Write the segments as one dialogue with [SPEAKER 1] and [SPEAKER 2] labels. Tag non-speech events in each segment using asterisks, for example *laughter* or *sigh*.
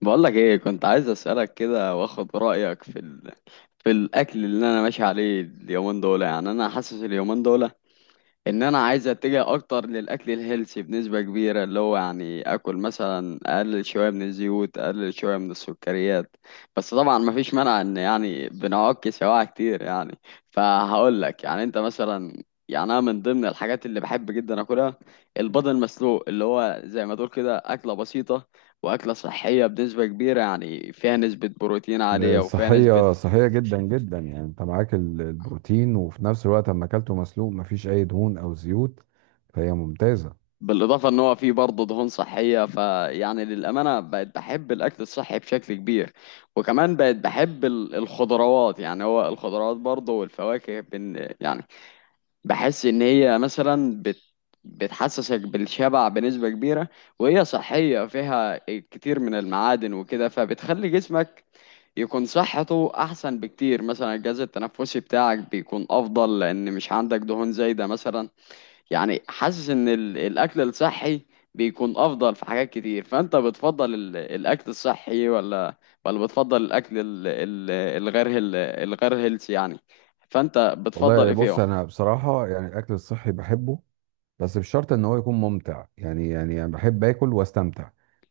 [SPEAKER 1] بقولك ايه، كنت عايز اسالك كده واخد رايك في في الاكل اللي انا ماشي عليه اليومين دول. يعني انا حاسس اليومين دول ان انا عايز اتجه اكتر للاكل الهيلثي بنسبه كبيره، اللي هو يعني اكل مثلا، اقلل شويه من الزيوت، اقلل شويه من السكريات. بس طبعا ما فيش مانع ان بنعك سواعي كتير فهقول لك، يعني انت مثلا، يعني انا من ضمن الحاجات اللي بحب جدا اكلها البيض المسلوق، اللي هو زي ما تقول كده اكله بسيطه واكله صحيه بنسبه كبيره، يعني فيها نسبه بروتين عاليه وفيها نسبه.
[SPEAKER 2] صحية جدا جدا، يعني انت معاك البروتين، وفي نفس الوقت اما اكلته مسلوق مفيش اي دهون او زيوت، فهي ممتازة.
[SPEAKER 1] بالاضافه ان هو فيه برضه دهون صحيه، للامانه بقت بحب الاكل الصحي بشكل كبير. وكمان بقت بحب الخضروات. يعني هو الخضروات برضه والفواكه بن يعني بحس ان هي مثلا بتحسسك بالشبع بنسبه كبيره، وهي صحيه فيها كتير من المعادن وكده، فبتخلي جسمك يكون صحته احسن بكتير. مثلا الجهاز التنفسي بتاعك بيكون افضل لان مش عندك دهون زايده مثلا. يعني حاسس ان الاكل الصحي بيكون افضل في حاجات كتير. فانت بتفضل الاكل الصحي ولا بتفضل الاكل الغير الغير هيلثي يعني؟ فانت بتفضل
[SPEAKER 2] والله
[SPEAKER 1] ايه
[SPEAKER 2] بص،
[SPEAKER 1] فيهم؟
[SPEAKER 2] انا بصراحة يعني الاكل الصحي بحبه، بس بشرط ان هو يكون ممتع. يعني انا بحب اكل واستمتع.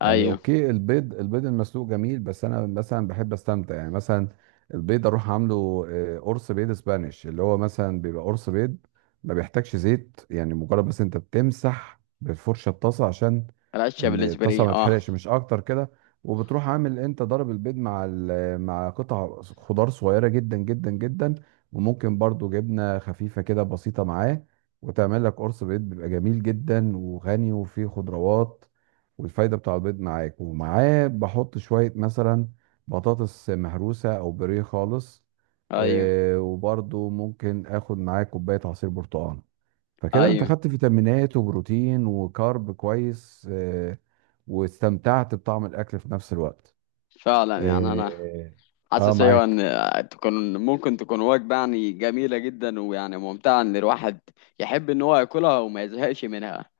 [SPEAKER 2] يعني
[SPEAKER 1] ايوه.
[SPEAKER 2] اوكي، البيض المسلوق جميل، بس انا مثلا بحب استمتع يعني، مثلا البيض اروح عامله، قرص بيض اسبانيش اللي هو مثلا بيبقى قرص بيض ما بيحتاجش زيت. يعني مجرد بس انت بتمسح بالفرشه الطاسه عشان
[SPEAKER 1] العشة
[SPEAKER 2] ان الطاسه
[SPEAKER 1] بالاسبري،
[SPEAKER 2] ما
[SPEAKER 1] اه.
[SPEAKER 2] تحرقش، مش اكتر كده. وبتروح عامل انت ضرب البيض مع مع قطع خضار صغيره جدا جدا جدا، وممكن برضو جبنه خفيفه كده بسيطه معاه، وتعمل لك قرص بيض بيبقى جميل جدا وغني وفيه خضروات، والفايدة بتاع البيض معاك، ومعاه بحط شوية مثلا بطاطس مهروسة أو بوريه خالص.
[SPEAKER 1] ايوه،
[SPEAKER 2] وبرضو ممكن آخد معاه كوباية عصير برتقال، فكده أنت
[SPEAKER 1] ايوه.
[SPEAKER 2] خدت فيتامينات وبروتين وكارب كويس واستمتعت بطعم الأكل في نفس الوقت.
[SPEAKER 1] فعلا، يعني انا
[SPEAKER 2] آه, آه،
[SPEAKER 1] حاسس، ايوه،
[SPEAKER 2] معاك.
[SPEAKER 1] ان تكون، ممكن تكون وجبه يعني جميله جدا ويعني ممتعه، ان الواحد يحب ان هو ياكلها وما يزهقش منها.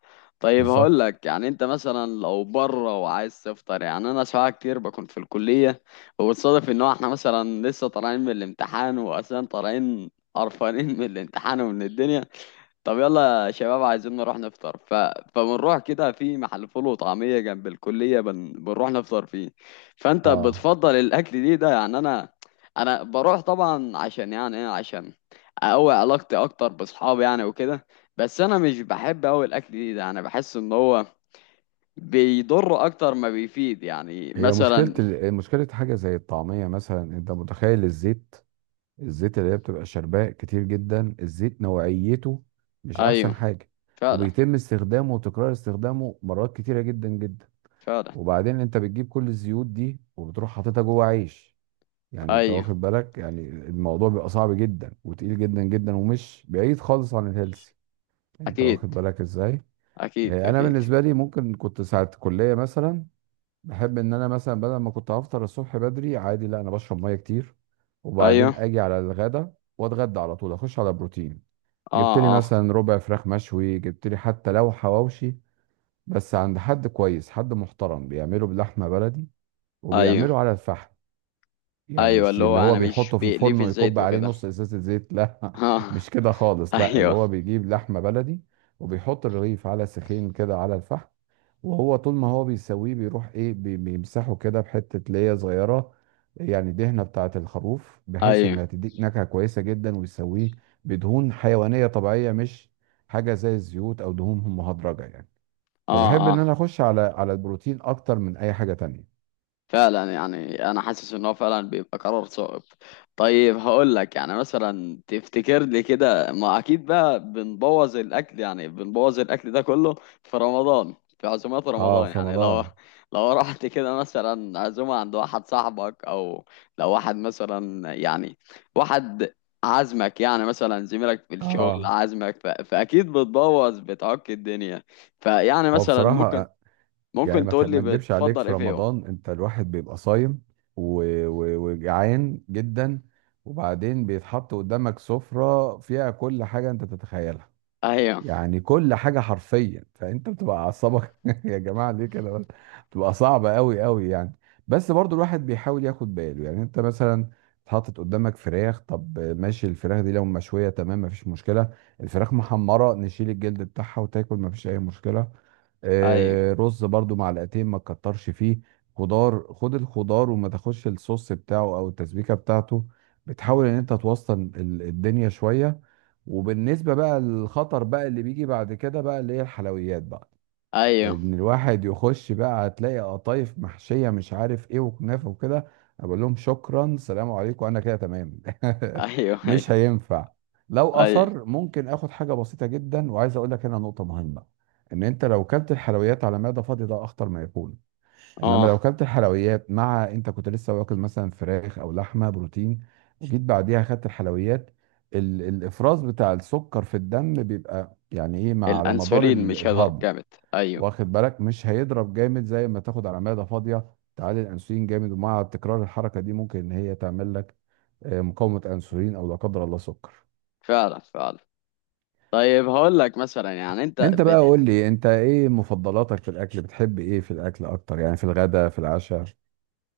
[SPEAKER 1] طيب هقول
[SPEAKER 2] بالظبط.
[SPEAKER 1] لك، يعني انت مثلا لو بره وعايز تفطر، يعني انا ساعات كتير بكون في الكليه، وبتصادف ان هو احنا مثلا لسه طالعين من الامتحان، واصلا طالعين قرفانين من الامتحان ومن الدنيا. طب يلا يا شباب عايزين نروح نفطر فبنروح كده في محل فول وطعمية جنب الكلية بنروح نفطر فيه. فأنت
[SPEAKER 2] آه
[SPEAKER 1] بتفضل الأكل دي ده؟ يعني أنا، أنا بروح طبعا عشان، يعني إيه، عشان أقوي علاقتي أكتر بأصحابي يعني وكده. بس أنا مش بحب أوي الأكل دي ده، أنا بحس إن هو بيضر أكتر ما بيفيد يعني
[SPEAKER 2] هي مشكلة
[SPEAKER 1] مثلا.
[SPEAKER 2] مشكلة حاجة زي الطعمية، مثلا أنت متخيل الزيت، اللي هي بتبقى شرباء كتير جدا، الزيت نوعيته مش احسن
[SPEAKER 1] أيوه،
[SPEAKER 2] حاجة،
[SPEAKER 1] فعلا.
[SPEAKER 2] وبيتم استخدامه وتكرار استخدامه مرات كتيرة جدا جدا.
[SPEAKER 1] فعلا.
[SPEAKER 2] وبعدين انت بتجيب كل الزيوت دي وبتروح حاططها جوه عيش، يعني انت
[SPEAKER 1] أيوه.
[SPEAKER 2] واخد بالك؟ يعني الموضوع بيبقى صعب جدا وتقيل جدا جدا، ومش بعيد خالص عن الهيلثي. انت واخد
[SPEAKER 1] أكيد.
[SPEAKER 2] بالك ازاي؟
[SPEAKER 1] أكيد،
[SPEAKER 2] انا
[SPEAKER 1] أكيد.
[SPEAKER 2] بالنسبة لي ممكن كنت ساعة كلية مثلا، بحب ان انا مثلا بدل ما كنت هفطر الصبح بدري عادي، لا، انا بشرب ميه كتير،
[SPEAKER 1] أيوه.
[SPEAKER 2] وبعدين اجي على الغدا واتغدى على طول، اخش على بروتين. جبت لي
[SPEAKER 1] أه، أه.
[SPEAKER 2] مثلا ربع فراخ مشوي، جبت لي حتى لو حواوشي، بس عند حد كويس، حد محترم بيعمله بلحمه بلدي،
[SPEAKER 1] أيوه.
[SPEAKER 2] وبيعمله على الفحم. يعني
[SPEAKER 1] ايوه،
[SPEAKER 2] مش
[SPEAKER 1] اللي هو
[SPEAKER 2] اللي هو
[SPEAKER 1] انا مش
[SPEAKER 2] بيحطه في
[SPEAKER 1] بيقلي
[SPEAKER 2] الفرن
[SPEAKER 1] في الزيت
[SPEAKER 2] ويكب عليه
[SPEAKER 1] وكده
[SPEAKER 2] نص
[SPEAKER 1] *laughs*
[SPEAKER 2] ازازه زيت، لا، *laughs*
[SPEAKER 1] اه.
[SPEAKER 2] مش كده خالص. لا، اللي
[SPEAKER 1] ايوه.
[SPEAKER 2] هو بيجيب لحمه بلدي وبيحط الرغيف على سخين كده على الفحم، وهو طول ما هو بيسويه بيروح ايه، بيمسحه كده بحتة ليا صغيرة، يعني دهنة بتاعة الخروف، بحيث
[SPEAKER 1] ايوه.
[SPEAKER 2] انها تديك نكهة كويسة جدا، ويسويه بدهون حيوانية طبيعية، مش حاجة زي الزيوت او دهون مهدرجة يعني.
[SPEAKER 1] اه،
[SPEAKER 2] فبحب ان
[SPEAKER 1] اه.
[SPEAKER 2] انا اخش على البروتين اكتر من اي حاجة تانية.
[SPEAKER 1] فعلا، يعني انا حاسس ان هو فعلا بيبقى قرار صعب. طيب هقول لك، يعني مثلا تفتكر لي كده، ما اكيد بقى بنبوظ الاكل، يعني بنبوظ الاكل ده كله في رمضان، في عزومات
[SPEAKER 2] اه،
[SPEAKER 1] رمضان،
[SPEAKER 2] في
[SPEAKER 1] يعني لو
[SPEAKER 2] رمضان.
[SPEAKER 1] رحت كده مثلا عزومة عند واحد صاحبك، او لو واحد مثلا يعني، واحد عازمك، يعني مثلا زميلك في الشغل
[SPEAKER 2] اه،
[SPEAKER 1] عازمك، فاكيد بتبوظ بتعك الدنيا. فيعني
[SPEAKER 2] هو
[SPEAKER 1] مثلا ممكن،
[SPEAKER 2] بصراحة يعني
[SPEAKER 1] ممكن تقول
[SPEAKER 2] ما
[SPEAKER 1] لي
[SPEAKER 2] اكدبش عليك،
[SPEAKER 1] بتفضل
[SPEAKER 2] في
[SPEAKER 1] ايه فيهم؟
[SPEAKER 2] رمضان انت الواحد بيبقى صايم، و... وجعان جدا. وبعدين بيتحط قدامك سفرة فيها كل حاجة انت تتخيلها،
[SPEAKER 1] ايوه.
[SPEAKER 2] يعني كل حاجة حرفيا. فانت بتبقى اعصابك *laughs* يا جماعة، ليه كده بس؟ بتبقى صعبة قوي قوي يعني. بس برضو الواحد بيحاول ياخد باله، يعني انت مثلا اتحطت قدامك فراخ، طب ماشي، الفراخ دي لو مشوية تمام مفيش مشكلة، الفراخ محمرة نشيل الجلد بتاعها وتاكل مفيش اي مشكلة.
[SPEAKER 1] ايوه،
[SPEAKER 2] رز برضو، معلقتين ما تكترش فيه. خضار، خد الخضار وما تاخدش الصوص بتاعه او التسبيكه بتاعته. بتحاول ان انت توسط الدنيا شويه. وبالنسبة بقى للخطر بقى اللي بيجي بعد كده بقى، اللي هي الحلويات بقى،
[SPEAKER 1] ايوه.
[SPEAKER 2] ان الواحد يخش بقى هتلاقي قطايف محشية مش عارف ايه وكنافة وكده، اقول لهم شكرا، سلام عليكم، انا كده تمام. *laughs*
[SPEAKER 1] ايوه.
[SPEAKER 2] مش
[SPEAKER 1] ايوه.
[SPEAKER 2] هينفع. لو
[SPEAKER 1] ايوه.
[SPEAKER 2] اصر ممكن اخد حاجة بسيطة جدا. وعايز اقول لك هنا نقطة مهمة، ان انت لو كلت الحلويات على معدة فاضية ده اخطر ما يكون، انما لو
[SPEAKER 1] اه.
[SPEAKER 2] كلت الحلويات مع انت كنت لسه واكل مثلا فراخ او لحمه بروتين، جيت بعديها خدت الحلويات، الافراز بتاع السكر في الدم بيبقى يعني ايه، مع على مدار
[SPEAKER 1] الانسولين مش هيضرب
[SPEAKER 2] الهضم.
[SPEAKER 1] جامد. ايوه.
[SPEAKER 2] واخد بالك؟ مش هيضرب جامد زي ما تاخد على معده فاضيه، تعالي الانسولين جامد، ومع تكرار الحركه دي ممكن ان هي تعمل لك مقاومه انسولين، او لا قدر الله سكر.
[SPEAKER 1] فعلا، فعلا. طيب هقول لك مثلا، يعني انت
[SPEAKER 2] انت بقى قول لي، انت ايه مفضلاتك في الاكل؟ بتحب ايه في الاكل اكتر؟ يعني في الغداء، في العشاء.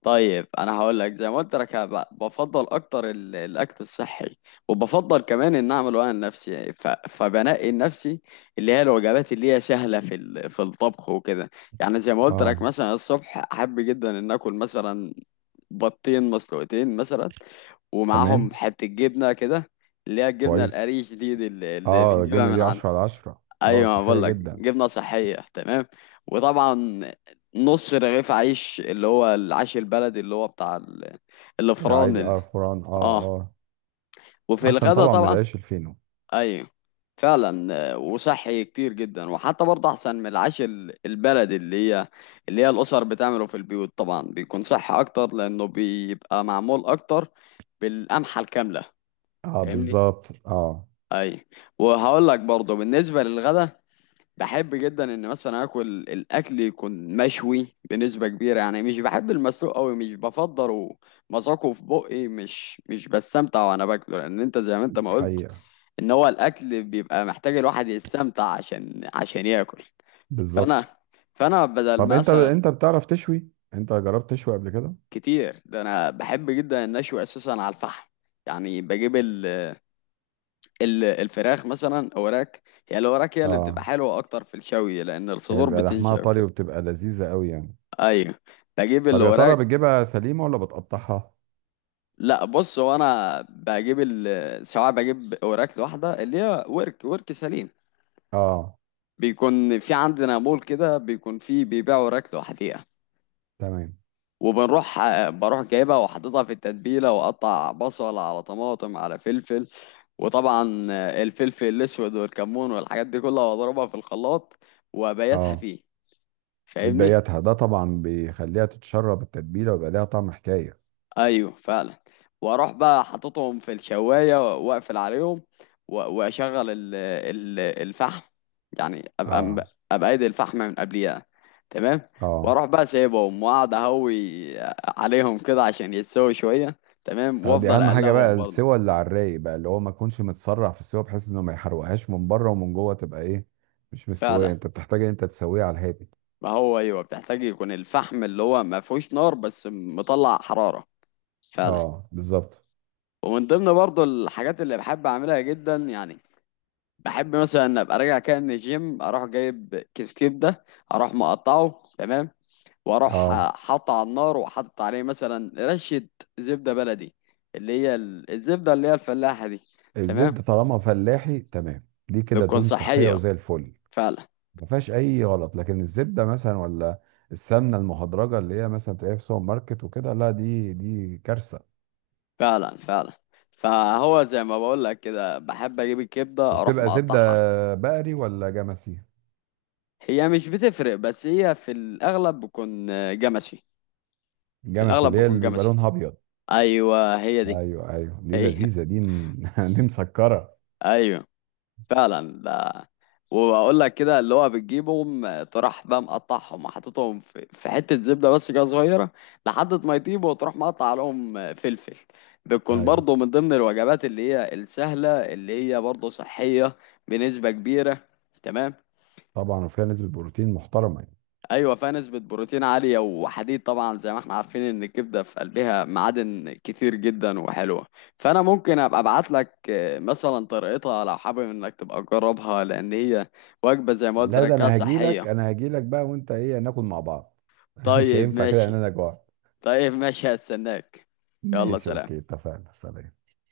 [SPEAKER 1] طيب انا هقول لك زي ما قلت لك، أنا بفضل اكتر الاكل الصحي، وبفضل كمان ان اعمله انا لنفسي. يعني فبنقي لنفسي اللي هي الوجبات اللي هي سهله في في الطبخ وكده. يعني زي ما قلت لك،
[SPEAKER 2] اه،
[SPEAKER 1] مثلا الصبح احب جدا ان اكل مثلا 2 بطين مسلوقتين مثلا،
[SPEAKER 2] تمام.
[SPEAKER 1] ومعاهم حتة جبنة كده، اللي هي الجبنة
[SPEAKER 2] كويس.
[SPEAKER 1] القريش دي. دي اللي
[SPEAKER 2] اه،
[SPEAKER 1] بنجيبها
[SPEAKER 2] الجبنه
[SPEAKER 1] من
[SPEAKER 2] دي
[SPEAKER 1] عند.
[SPEAKER 2] 10 على 10. اه،
[SPEAKER 1] أيوة، ما
[SPEAKER 2] صحيه
[SPEAKER 1] بقول لك
[SPEAKER 2] جدا.
[SPEAKER 1] جبنة صحية تمام. وطبعا نص رغيف عيش، اللي هو العيش البلدي اللي هو بتاع الفران
[SPEAKER 2] العادي، اه، فران. اه.
[SPEAKER 1] اه.
[SPEAKER 2] اه،
[SPEAKER 1] وفي
[SPEAKER 2] احسن
[SPEAKER 1] الغدا
[SPEAKER 2] طبعا من
[SPEAKER 1] طبعا،
[SPEAKER 2] العيش الفينو.
[SPEAKER 1] ايوه. فعلا، آه، وصحي كتير جدا، وحتى برضه احسن من العيش البلدي، اللي هي اللي هي الاسر بتعمله في البيوت. طبعا بيكون صحي اكتر لانه بيبقى معمول اكتر بالقمحة الكاملة.
[SPEAKER 2] اه،
[SPEAKER 1] فاهمني؟
[SPEAKER 2] بالظبط. اه.
[SPEAKER 1] اي. وهقول لك برضه بالنسبة للغدا، بحب جدا ان مثلا اكل، الاكل يكون مشوي بنسبة كبيرة. يعني مش بحب المسلوق قوي، مش بفضله. مذاقه في بقي، مش بستمتع وانا باكله، لان انت زي ما انت ما قلت
[SPEAKER 2] حقيقه.
[SPEAKER 1] ان هو الاكل بيبقى محتاج الواحد يستمتع عشان ياكل.
[SPEAKER 2] بالظبط.
[SPEAKER 1] فانا، فانا بدل
[SPEAKER 2] طب انت
[SPEAKER 1] مثلا،
[SPEAKER 2] انت بتعرف تشوي؟ انت جربت تشوي قبل كده؟
[SPEAKER 1] كتير ده، انا بحب جدا النشوي اساسا على الفحم. يعني بجيب ال الفراخ مثلا اوراك. هي الاوراك هي اللي بتبقى
[SPEAKER 2] اه،
[SPEAKER 1] حلوه اكتر في الشوي، لان
[SPEAKER 2] هي
[SPEAKER 1] الصدور
[SPEAKER 2] بيبقى لحمها
[SPEAKER 1] بتنشف
[SPEAKER 2] طري
[SPEAKER 1] كده.
[SPEAKER 2] وبتبقى لذيذه قوي يعني.
[SPEAKER 1] ايوه، بجيب
[SPEAKER 2] طب يا ترى
[SPEAKER 1] الاوراك.
[SPEAKER 2] بتجيبها سليمه ولا بتقطعها؟
[SPEAKER 1] لا، بص هو انا بجيب سواء بجيب اوراك لوحدها اللي هي ورك، ورك سليم.
[SPEAKER 2] اه،
[SPEAKER 1] بيكون في عندنا مول كده بيكون فيه بيبيعوا اوراك لوحديها.
[SPEAKER 2] تمام.
[SPEAKER 1] وبنروح بروح جايبها وحاططها في التتبيله، واقطع بصل على طماطم على فلفل، وطبعا الفلفل الاسود والكمون والحاجات دي كلها، واضربها في الخلاط، وابيتها
[SPEAKER 2] اه،
[SPEAKER 1] فيه. فاهمني؟
[SPEAKER 2] بتبيتها ده طبعا بيخليها تتشرب التتبيله، ويبقى ليها طعم حكايه.
[SPEAKER 1] ايوه، فعلا. واروح بقى حاططهم في الشوايه واقفل عليهم، واشغل الفحم. يعني
[SPEAKER 2] اه،
[SPEAKER 1] ابقى ايدي الفحم من قبليها، تمام.
[SPEAKER 2] اه،
[SPEAKER 1] واروح بقى سايبهم، واقعد اهوي عليهم كده عشان يتسووا شويه، تمام،
[SPEAKER 2] اه، دي
[SPEAKER 1] وافضل
[SPEAKER 2] اهم حاجه بقى،
[SPEAKER 1] اقلبهم برضه.
[SPEAKER 2] السوى اللي على الرايق بقى، اللي هو ما تكونش متسرع في السوى، بحيث انه ما يحرقهاش من بره، ومن جوه تبقى ايه، مش
[SPEAKER 1] فعلا.
[SPEAKER 2] مستويه. انت بتحتاج ان انت تسويها على الهادي.
[SPEAKER 1] ما هو ايوه، بتحتاج يكون الفحم اللي هو ما فيهوش نار بس مطلع حراره. فعلا.
[SPEAKER 2] اه، بالظبط.
[SPEAKER 1] ومن ضمن برضو الحاجات اللي بحب اعملها جدا، يعني بحب مثلا ان ابقى راجع كده من الجيم، اروح جايب كيس كبده، اروح مقطعه تمام، واروح
[SPEAKER 2] اه،
[SPEAKER 1] حاطه على النار، وحاطط عليه مثلا رشه زبده بلدي، اللي هي الزبده اللي هي الفلاحه دي،
[SPEAKER 2] الزيت
[SPEAKER 1] تمام.
[SPEAKER 2] ده طالما فلاحي تمام، دي كده
[SPEAKER 1] بتكون
[SPEAKER 2] دهون صحيه
[SPEAKER 1] صحيه،
[SPEAKER 2] وزي الفل،
[SPEAKER 1] فعلا.
[SPEAKER 2] ما فيهاش اي غلط. لكن الزبده مثلا، ولا السمنه المهدرجه اللي هي مثلا تلاقيها في سوبر ماركت وكده، لا، دي كارثه.
[SPEAKER 1] فعلا، فعلا. فهو زي ما بقول لك كده، بحب اجيب الكبده اروح
[SPEAKER 2] وبتبقى زبده
[SPEAKER 1] مقطعها.
[SPEAKER 2] بقري ولا جمسي؟
[SPEAKER 1] هي مش بتفرق، بس هي في الأغلب بكون، آه، جمشي. في
[SPEAKER 2] جمسي
[SPEAKER 1] الأغلب
[SPEAKER 2] اللي هي
[SPEAKER 1] بكون
[SPEAKER 2] اللي بيبقى
[SPEAKER 1] جمشي.
[SPEAKER 2] لونها ابيض.
[SPEAKER 1] أيوة، هي دي.
[SPEAKER 2] ايوه، ايوه، دي
[SPEAKER 1] هي *laughs*
[SPEAKER 2] لذيذه، *laughs* دي مسكره.
[SPEAKER 1] أيوة، فعلا ده. وأقول لك كده اللي هو بتجيبهم، آه، تروح بقى مقطعهم وحاططهم في حتة زبدة بس كده صغيرة، لحد ما يطيبوا، وتروح مقطع عليهم، آه، فلفل. بتكون
[SPEAKER 2] ايوه،
[SPEAKER 1] برضه من ضمن الوجبات اللي هي السهلة اللي هي برضه صحية بنسبة كبيرة، تمام.
[SPEAKER 2] طبعا، وفيها نسبه بروتين محترمه يعني.
[SPEAKER 1] ايوه، فيها نسبة بروتين عالية وحديد طبعا، زي ما احنا عارفين ان الكبدة في قلبها معادن كتير جدا وحلوة. فانا ممكن ابقى ابعت لك، آه، مثلا طريقتها لو حابب انك تبقى تجربها، لان هي وجبة زي ما قلت
[SPEAKER 2] لا،
[SPEAKER 1] لك
[SPEAKER 2] ده
[SPEAKER 1] كده صحية.
[SPEAKER 2] انا هاجي لك بقى، وانت ايه ناكل مع بعض. *laughs* مش
[SPEAKER 1] طيب
[SPEAKER 2] هينفع كده، لان
[SPEAKER 1] ماشي.
[SPEAKER 2] انا جوعت.
[SPEAKER 1] طيب ماشي، هستناك. يلا
[SPEAKER 2] ماشي،
[SPEAKER 1] سلام.
[SPEAKER 2] اوكي، اتفقنا، سلام.